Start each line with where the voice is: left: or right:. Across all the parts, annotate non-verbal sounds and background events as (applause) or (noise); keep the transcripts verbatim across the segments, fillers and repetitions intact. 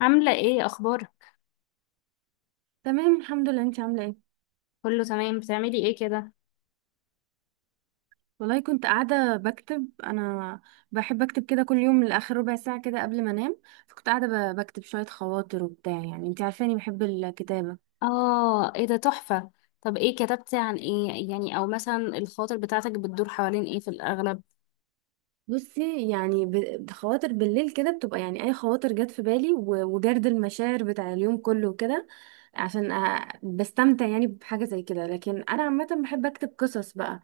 left: عاملة ايه؟ اخبارك؟
right: تمام الحمد لله انت عامله ايه.
left: كله تمام. بتعملي ايه كده؟
right: والله كنت قاعده بكتب انا. بحب اكتب كده كل يوم لاخر ربع ساعه كده قبل ما انام. فكنت قاعده ب- بكتب شويه خواطر وبتاع، يعني انت عارفاني بحب الكتابه.
left: اه، ايه ده؟ تحفة. طب ايه كتبتي؟ عن ايه يعني؟ او مثلا الخاطر بتاعتك بتدور حوالين ايه في الاغلب؟
right: بصي، يعني ب- خواطر بالليل كده بتبقى، يعني اي خواطر جت في بالي و- وجرد المشاعر بتاع اليوم كله وكده. عشان أ- بستمتع يعني بحاجه زي كده. لكن انا عامه بحب اكتب قصص بقى.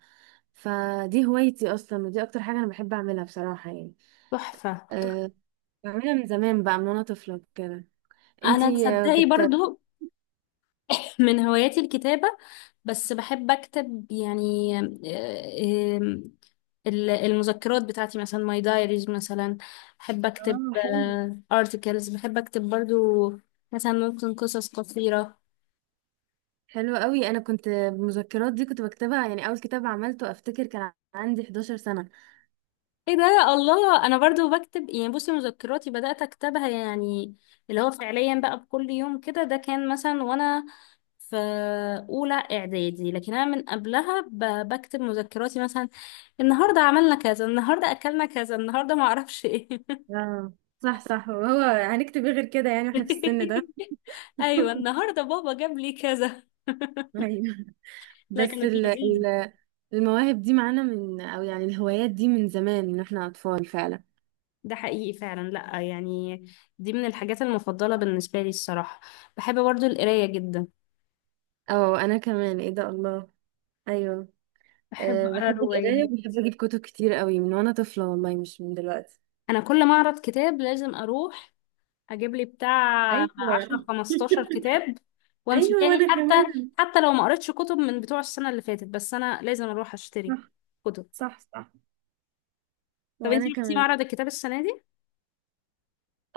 right: فدي هوايتي اصلا، ودي اكتر حاجه انا بحب اعملها بصراحه يعني.
left: تحفة، تحفة.
right: أه، بعملها من زمان بقى، من وانا طفله كده.
left: انا
right: انتي آه،
left: تصدقي
right: بت
left: برضو (laughs) (clears throat) من هواياتي الكتابة، بس بحب اكتب يعني. آه، آم، ال- المذكرات بتاعتي مثلا، ماي دايريز مثلا، بحب اكتب.
right: اه، حلو.
left: ارتكلز بحب اكتب برضو، مثلا ممكن قصص قصيرة.
right: حلوة قوي، انا كنت المذكرات دي كنت بكتبها يعني. اول كتاب عملته افتكر كان عندي 11 سنة.
left: ايه ده! الله، انا برضو بكتب يعني. بصي، مذكراتي بدأت اكتبها يعني، اللي هو فعليا بقى بكل يوم كده، ده كان مثلا وانا في اولى اعدادي، لكن انا من قبلها ب- بكتب مذكراتي مثلا. النهارده عملنا كذا، النهارده اكلنا كذا، النهارده ما اعرفش ايه.
right: اه، صح صح. وهو هنكتب ايه غير كده يعني واحنا في السن ده؟
left: (laughs) ايوه،
right: (laughs)
left: النهارده بابا جاب لي كذا.
right: ايوه.
left: لا،
right: بس
left: كانت
right: ال
left: لذيذه.
right: ال المواهب دي معانا، من او يعني الهوايات دي من زمان، من احنا اطفال فعلا.
left: ده حقيقي فعلا، لا يعني دي من الحاجات المفضله بالنسبه لي الصراحه. بحب برضو القرايه جدا،
right: او انا كمان، ايه ده، الله. ايوه.
left: بحب
right: أه،
left: اقرا
right: بحب القراية
left: روايات.
right: وبحب اجيب كتب كتير قوي من وانا طفلة، والله مش من دلوقتي.
left: انا كل معرض كتاب لازم اروح اجيب لي بتاع
right: ايوه
left: عشرة
right: (laughs)
left: خمسطاشر كتاب وامشي
right: ايوه
left: تاني،
right: وانا
left: حتى
right: كمان.
left: حتى لو ما قريتش كتب من بتوع السنة اللي فاتت، بس انا لازم اروح اشتري
right: صح
left: كتب.
right: صح صح.
left: طب انتي
right: وانا
left: رحتي
right: كمان.
left: معرض الكتاب السنة دي؟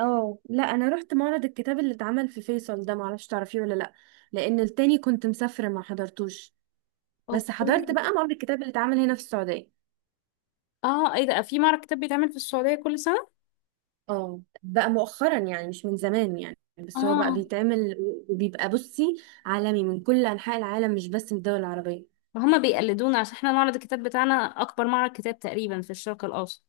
right: اه لا، انا رحت معرض الكتاب اللي اتعمل في فيصل ده، معرفش تعرفيه ولا لا. لان التاني كنت مسافره ما حضرتوش. بس حضرت
left: اوكي.
right: بقى معرض الكتاب اللي اتعمل هنا في السعوديه.
left: اه، ايه ده؟ في معرض كتاب بيتعمل في السعودية كل سنة؟
right: اه، بقى مؤخرا، يعني مش من زمان، يعني بس هو بقى
left: اه،
right: بيتعمل. وبيبقى بصي، عالمي من كل انحاء العالم، مش بس من الدول العربيه.
left: هما بيقلدونا عشان احنا معرض الكتاب بتاعنا اكبر معرض كتاب تقريبا في الشرق الاوسط.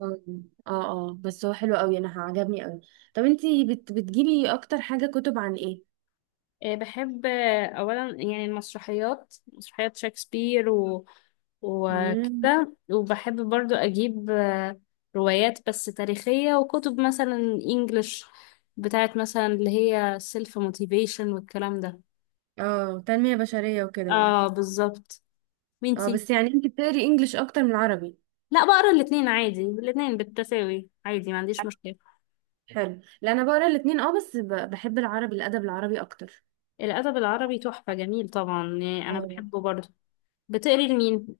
right: اه اه. آه، بس هو حلو قوي، انا عجبني قوي. طب انتي بت بتجيبي اكتر حاجه كتب عن ايه؟
left: آه، بحب آه، أولا يعني المسرحيات، مسرحيات شكسبير و...
right: مم.
left: وكده، وبحب برضو أجيب آه، روايات بس تاريخية، وكتب مثلا إنجلش بتاعت مثلا اللي هي سيلف موتيفيشن والكلام ده.
right: اه، تنميه بشريه وكده يعني.
left: اه، بالظبط.
right: اه
left: وانتي؟
right: بس يعني انت بتقري انجليش اكتر من عربي؟
left: لا، بقرا الاتنين عادي، الاتنين بالتساوي عادي، ما عنديش مشكلة.
right: حلو. لا، انا بقرا الاتنين، اه بس ب- بحب العربي، الادب العربي اكتر.
left: الأدب العربي تحفة، جميل طبعا يعني، أنا
right: أيوة.
left: بحبه برضو. بتقري لمين؟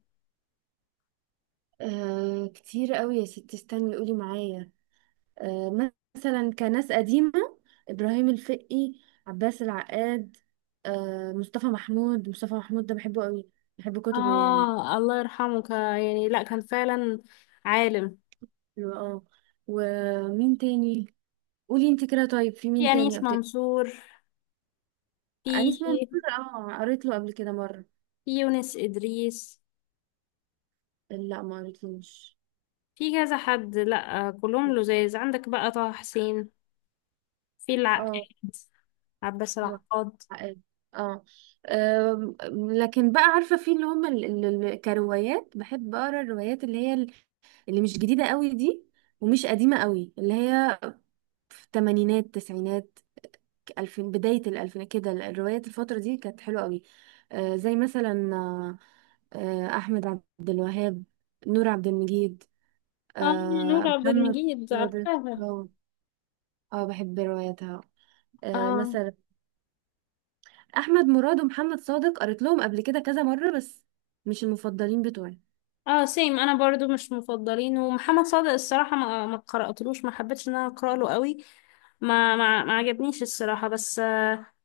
right: آه كتير قوي يا ستي، استني قولي معايا. آه مثلا، كناس قديمة، إبراهيم الفقي، عباس العقاد، آه مصطفى محمود. مصطفى محمود ده بحبه قوي، بحب كتبه يعني.
left: آه الله يرحمه، ك- يعني لا، كان فعلا عالم.
right: حلو اه. ومين تاني؟ قولي انت كده. طيب في
left: في
right: مين تاني
left: أنيس
right: أبت...
left: منصور،
right: أنيس ممدوح،
left: في
right: اه قريت له قبل كده مرة.
left: في يونس إدريس،
right: لا ما قريتلوش.
left: في كذا حد. لا آه، كلهم لزاز. عندك بقى طه حسين، في العقاد،
right: اه.
left: عباس
right: هو
left: العقاد.
right: حقيقي. اه. أم، لكن بقى عارفه، في اللي هم ال- ال- ال- كروايات، بحب اقرا الروايات اللي هي ال- اللي مش جديده قوي دي، ومش قديمه قوي، اللي هي في الثمانينات التسعينات، الفين، بدايه الالفينات كده. الروايات الفتره دي كانت حلوه قوي. آه، زي مثلا آه، آه، احمد عبد الوهاب، نور عبد المجيد،
left: اه، نور
right: آه،
left: عبد
right: محمد
left: المجيد،
right: صادق.
left: عارفاها.
right: اه. آه، بحب رواياتها. آه،
left: اه،
right: مثلا احمد مراد ومحمد صادق قريت لهم قبل كده كذا مره، بس مش المفضلين بتوعي.
left: اه، سيم، انا برضو مش مفضلين. ومحمد صادق الصراحة ما ما قرأتلوش، ما حبيتش ان انا اقرأ له قوي، ما ما ما عجبنيش الصراحة بس.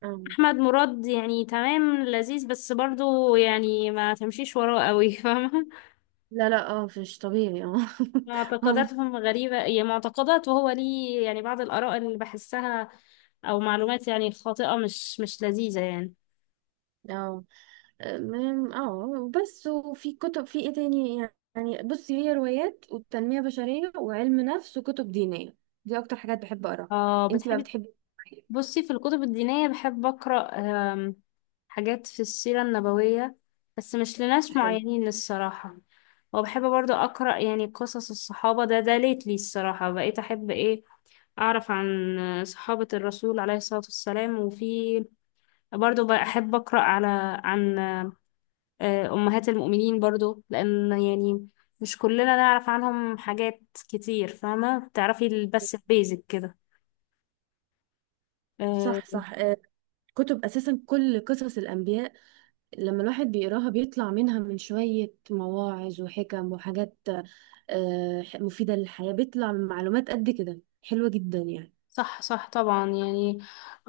right: اه
left: احمد مراد يعني تمام، لذيذ، بس برضو يعني ما تمشيش وراه قوي، فاهمه.
right: لا لا، اه مش طبيعي اه (laughs)
left: (laughs)
right: هم-
left: معتقداتهم غريبه، هي معتقدات وهو ليه يعني، بعض الاراء اللي بحسها او معلومات يعني خاطئه، مش مش لذيذه يعني.
right: اه. أم- اه بس وفي كتب، في ايه تاني؟ يعني بصي، هي روايات والتنمية بشرية وعلم نفس وكتب دينية. دي اكتر حاجات بحب اقراها.
left: اه،
right: انتي بقى
left: بتحبي.
right: بتحبي إيه؟
left: بصي، في الكتب الدينيه بحب اقرا آم، حاجات في السيره النبويه، بس مش لناس
right: حلو.
left: معينين الصراحه. وبحب برضو اقرا يعني قصص الصحابه. ده ده ليتلي الصراحه بقيت احب ايه، أعرف عن صحابة الرسول عليه الصلاة والسلام. وفي برضو بحب أقرأ على عن آه، أمهات المؤمنين برضو، لأن يعني مش كلنا نعرف عنهم حاجات كتير، فاهمة؟ بتعرفي ال- بس البيزك كده
right: صح
left: آه،
right: صح. آه، كتب اساسا، كل قصص الانبياء لما الواحد بيقراها بيطلع منها من شويه مواعظ وحكم وحاجات آه، ح- مفيدة للحياة. بيطلع من معلومات قد كده حلوة جدا يعني.
left: صح، صح، طبعا يعني.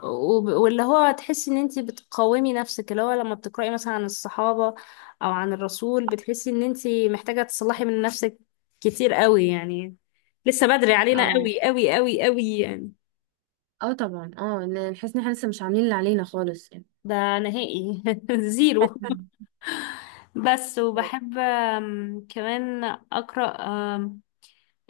left: وب- واللي هو تحسي ان انتي بتقاومي نفسك، اللي هو لما بتقرأي مثلا عن الصحابة او عن الرسول بتحسي ان انتي محتاجة تصلحي من نفسك كتير قوي يعني، لسه بدري علينا
right: اه
left: قوي، قوي، قوي، قوي يعني.
right: اه طبعا اه، ن- نحس ان احنا لسه مش عاملين اللي علينا خالص يعني.
left: ده نهائي (laughs) زيرو.
right: (laughs)
left: بس،
right: مم.
left: وبحب آم، كمان أقرأ آم،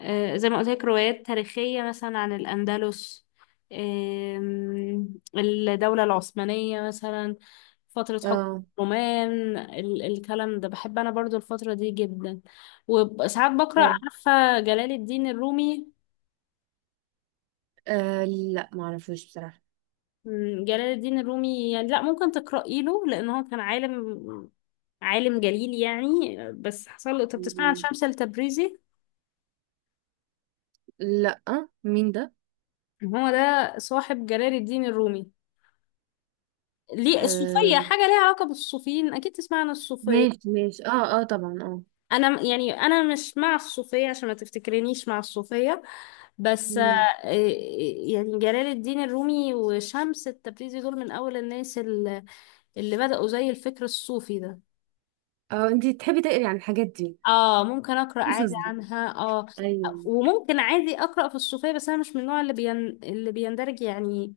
left: آه، زي ما قلت لك روايات تاريخية مثلا عن الأندلس آم، الدولة العثمانية مثلا، فترة حكم
right: اه
left: الرومان، ال- الكلام ده بحب أنا برضو الفترة دي جدا. وساعات بقرأ،
right: حلو.
left: عارفة جلال الدين الرومي؟
right: آه، لا معرفوش بصراحة.
left: مم، جلال الدين الرومي يعني، لا، ممكن تقرأي له، لأن هو كان عالم، عالم جليل يعني، بس حصل له. طب تسمع عن
right: مم.
left: شمس التبريزي؟
right: لا، مين ده؟
left: هو ده صاحب جلال الدين الرومي. ليه
right: آه،
left: الصوفية حاجة ليها علاقة بالصوفيين، أكيد تسمع عن الصوفية.
right: ماشي ماشي، اه اه طبعا اه.
left: أنا م- يعني أنا مش مع الصوفية، عشان ما تفتكرنيش مع الصوفية، بس آه،
right: مم.
left: إيه- يعني جلال الدين الرومي وشمس التبريزي دول من أول الناس اللي اللي بدأوا زي الفكر الصوفي ده.
right: اه انتي تحبي تقري عن الحاجات دي،
left: اه، ممكن اقرا عادي
right: القصص دي؟
left: عنها، اه،
right: ايوه.
left: وممكن عادي اقرا في الصوفيه، بس انا مش من النوع اللي بين... اللي بيندرج يعني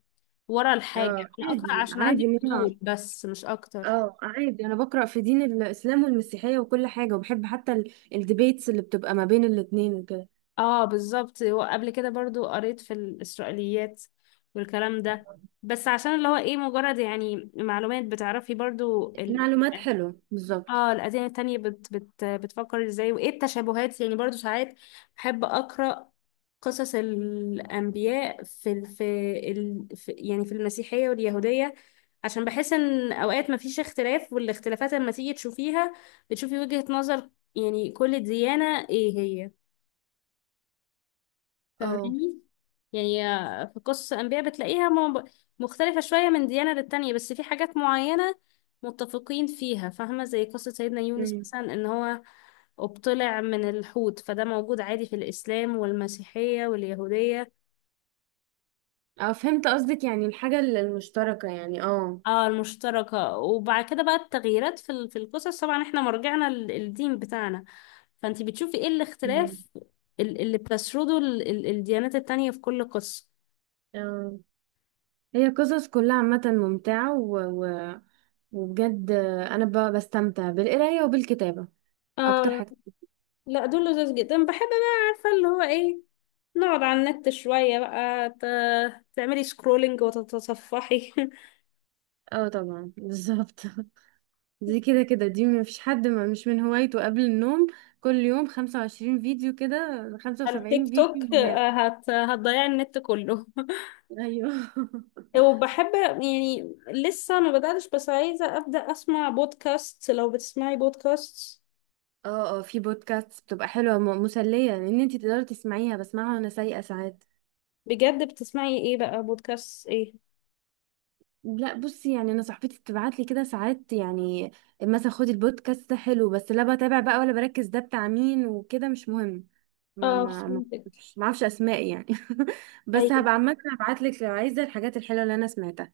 left: ورا الحاجه.
right: اه
left: انا اقرا
right: عادي
left: عشان
right: عادي،
left: عندي
right: ان انا،
left: فضول بس، مش اكتر.
right: اه عادي انا بقرا في دين الاسلام والمسيحيه وكل حاجه، وبحب حتى ال- الديبيتس اللي بتبقى ما بين الاتنين وكده.
left: اه، بالظبط. وقبل كده برضو قريت في الاسرائيليات والكلام ده، بس عشان اللي هو ايه، مجرد يعني معلومات، بتعرفي برضو ال...
right: معلومات حلوه بالظبط.
left: اه، الأديان التانية بت بت بتفكر ازاي، وايه التشابهات يعني. برضو ساعات بحب أقرأ قصص الأنبياء في ال... في, ال... في يعني في المسيحية واليهودية، عشان بحس ان اوقات مفيش اختلاف، والاختلافات لما تيجي تشوفيها بتشوفي وجهة نظر يعني كل ديانة ايه هي،
right: اه
left: فاهماني؟ يعني في قصص الأنبياء بتلاقيها م- مختلفة شوية من ديانة للتانية، بس في حاجات معينة متفقين فيها، فاهمة؟ زي قصة سيدنا يونس
right: امم
left: مثلا، إن هو ابتلع من الحوت، فده موجود عادي في الإسلام والمسيحية واليهودية.
right: اه، فهمت قصدك، يعني الحاجه ال- المشتركه، يعني اه.
left: اه، المشتركة. وبعد كده بقى التغييرات في ال- في القصص، طبعا احنا مرجعنا ل- الدين بتاعنا، فانتي بتشوفي ايه
right: أمم.
left: الاختلاف ال- اللي بتسرده ال- ال- الديانات التانية في كل قصة.
right: اه هي قصص كلها عامه ممتعه، و... و... وبجد انا ب... بستمتع بالقرايه وبالكتابه اكتر
left: اه،
right: حاجه.
left: لا، دول لذيذ جدا. بحب بقى، عارفة اللي هو ايه، نقعد على النت شوية بقى، ت- تعملي سكرولينج وتتصفحي (laughs)
right: اه طبعا بالظبط (laughs) دي كده كده، دي مفيش حد ما مش من هوايته قبل النوم. كل يوم خمسة وعشرين فيديو كده، خمسة
left: على التيك
right: وسبعين فيديو
left: توك.
right: هناك.
left: آه، هت... هتضيعي النت كله.
right: ايوه (laughs)
left: (laughs) وبحب يعني، لسه ما بدأتش بس عايزة أبدأ أسمع بودكاست. لو بتسمعي بودكاست
right: اه اه، في بودكاست بتبقى حلوة م- مسلية، ان انتي تقدري تسمعيها. بسمعها وانا سايقة ساعات.
left: بجد، بتسمعي ايه بقى؟ بودكاست ايه؟
right: لا بصي، يعني انا صاحبتي بتبعت لي كده ساعات يعني، مثلا خدي البودكاست ده حلو. بس لا بتابع بقى، ولا بركز ده بتاع مين وكده، مش مهم. ما
left: اه،
right: ما ما
left: فهمتك.
right: مش- ما اعرفش اسماء يعني (laughs) بس هبقى عامة هبعت لك لو عايزة الحاجات الحلوة اللي انا سمعتها.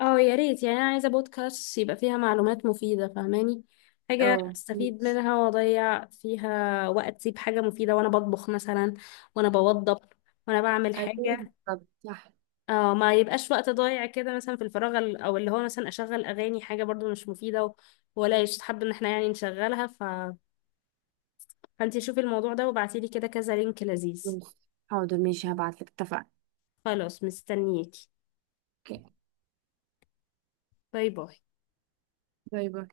left: اه، يا ريت يعني، انا عايزه بودكاست يبقى فيها معلومات مفيده، فاهماني؟ حاجه
right: اه
left: استفيد منها واضيع فيها وقتي بحاجه مفيده وانا بطبخ مثلا، وانا بوضب، وانا بعمل
right: ايوه،
left: حاجه.
right: بالظبط، صح.
left: اه، ما يبقاش وقت ضايع كده مثلا في الفراغ، ال- او اللي هو مثلا اشغل اغاني، حاجه برضو مش مفيده و- ولا يستحب ان احنا يعني نشغلها. ف... فانتي شوفي الموضوع ده وابعتيلي كده كذا لينك لذيذ.
right: حاضر ماشي هبعتلك، اتفقنا.
left: خلاص، مستنياكي.
right: اوكي.
left: باي باي.
right: باي باي.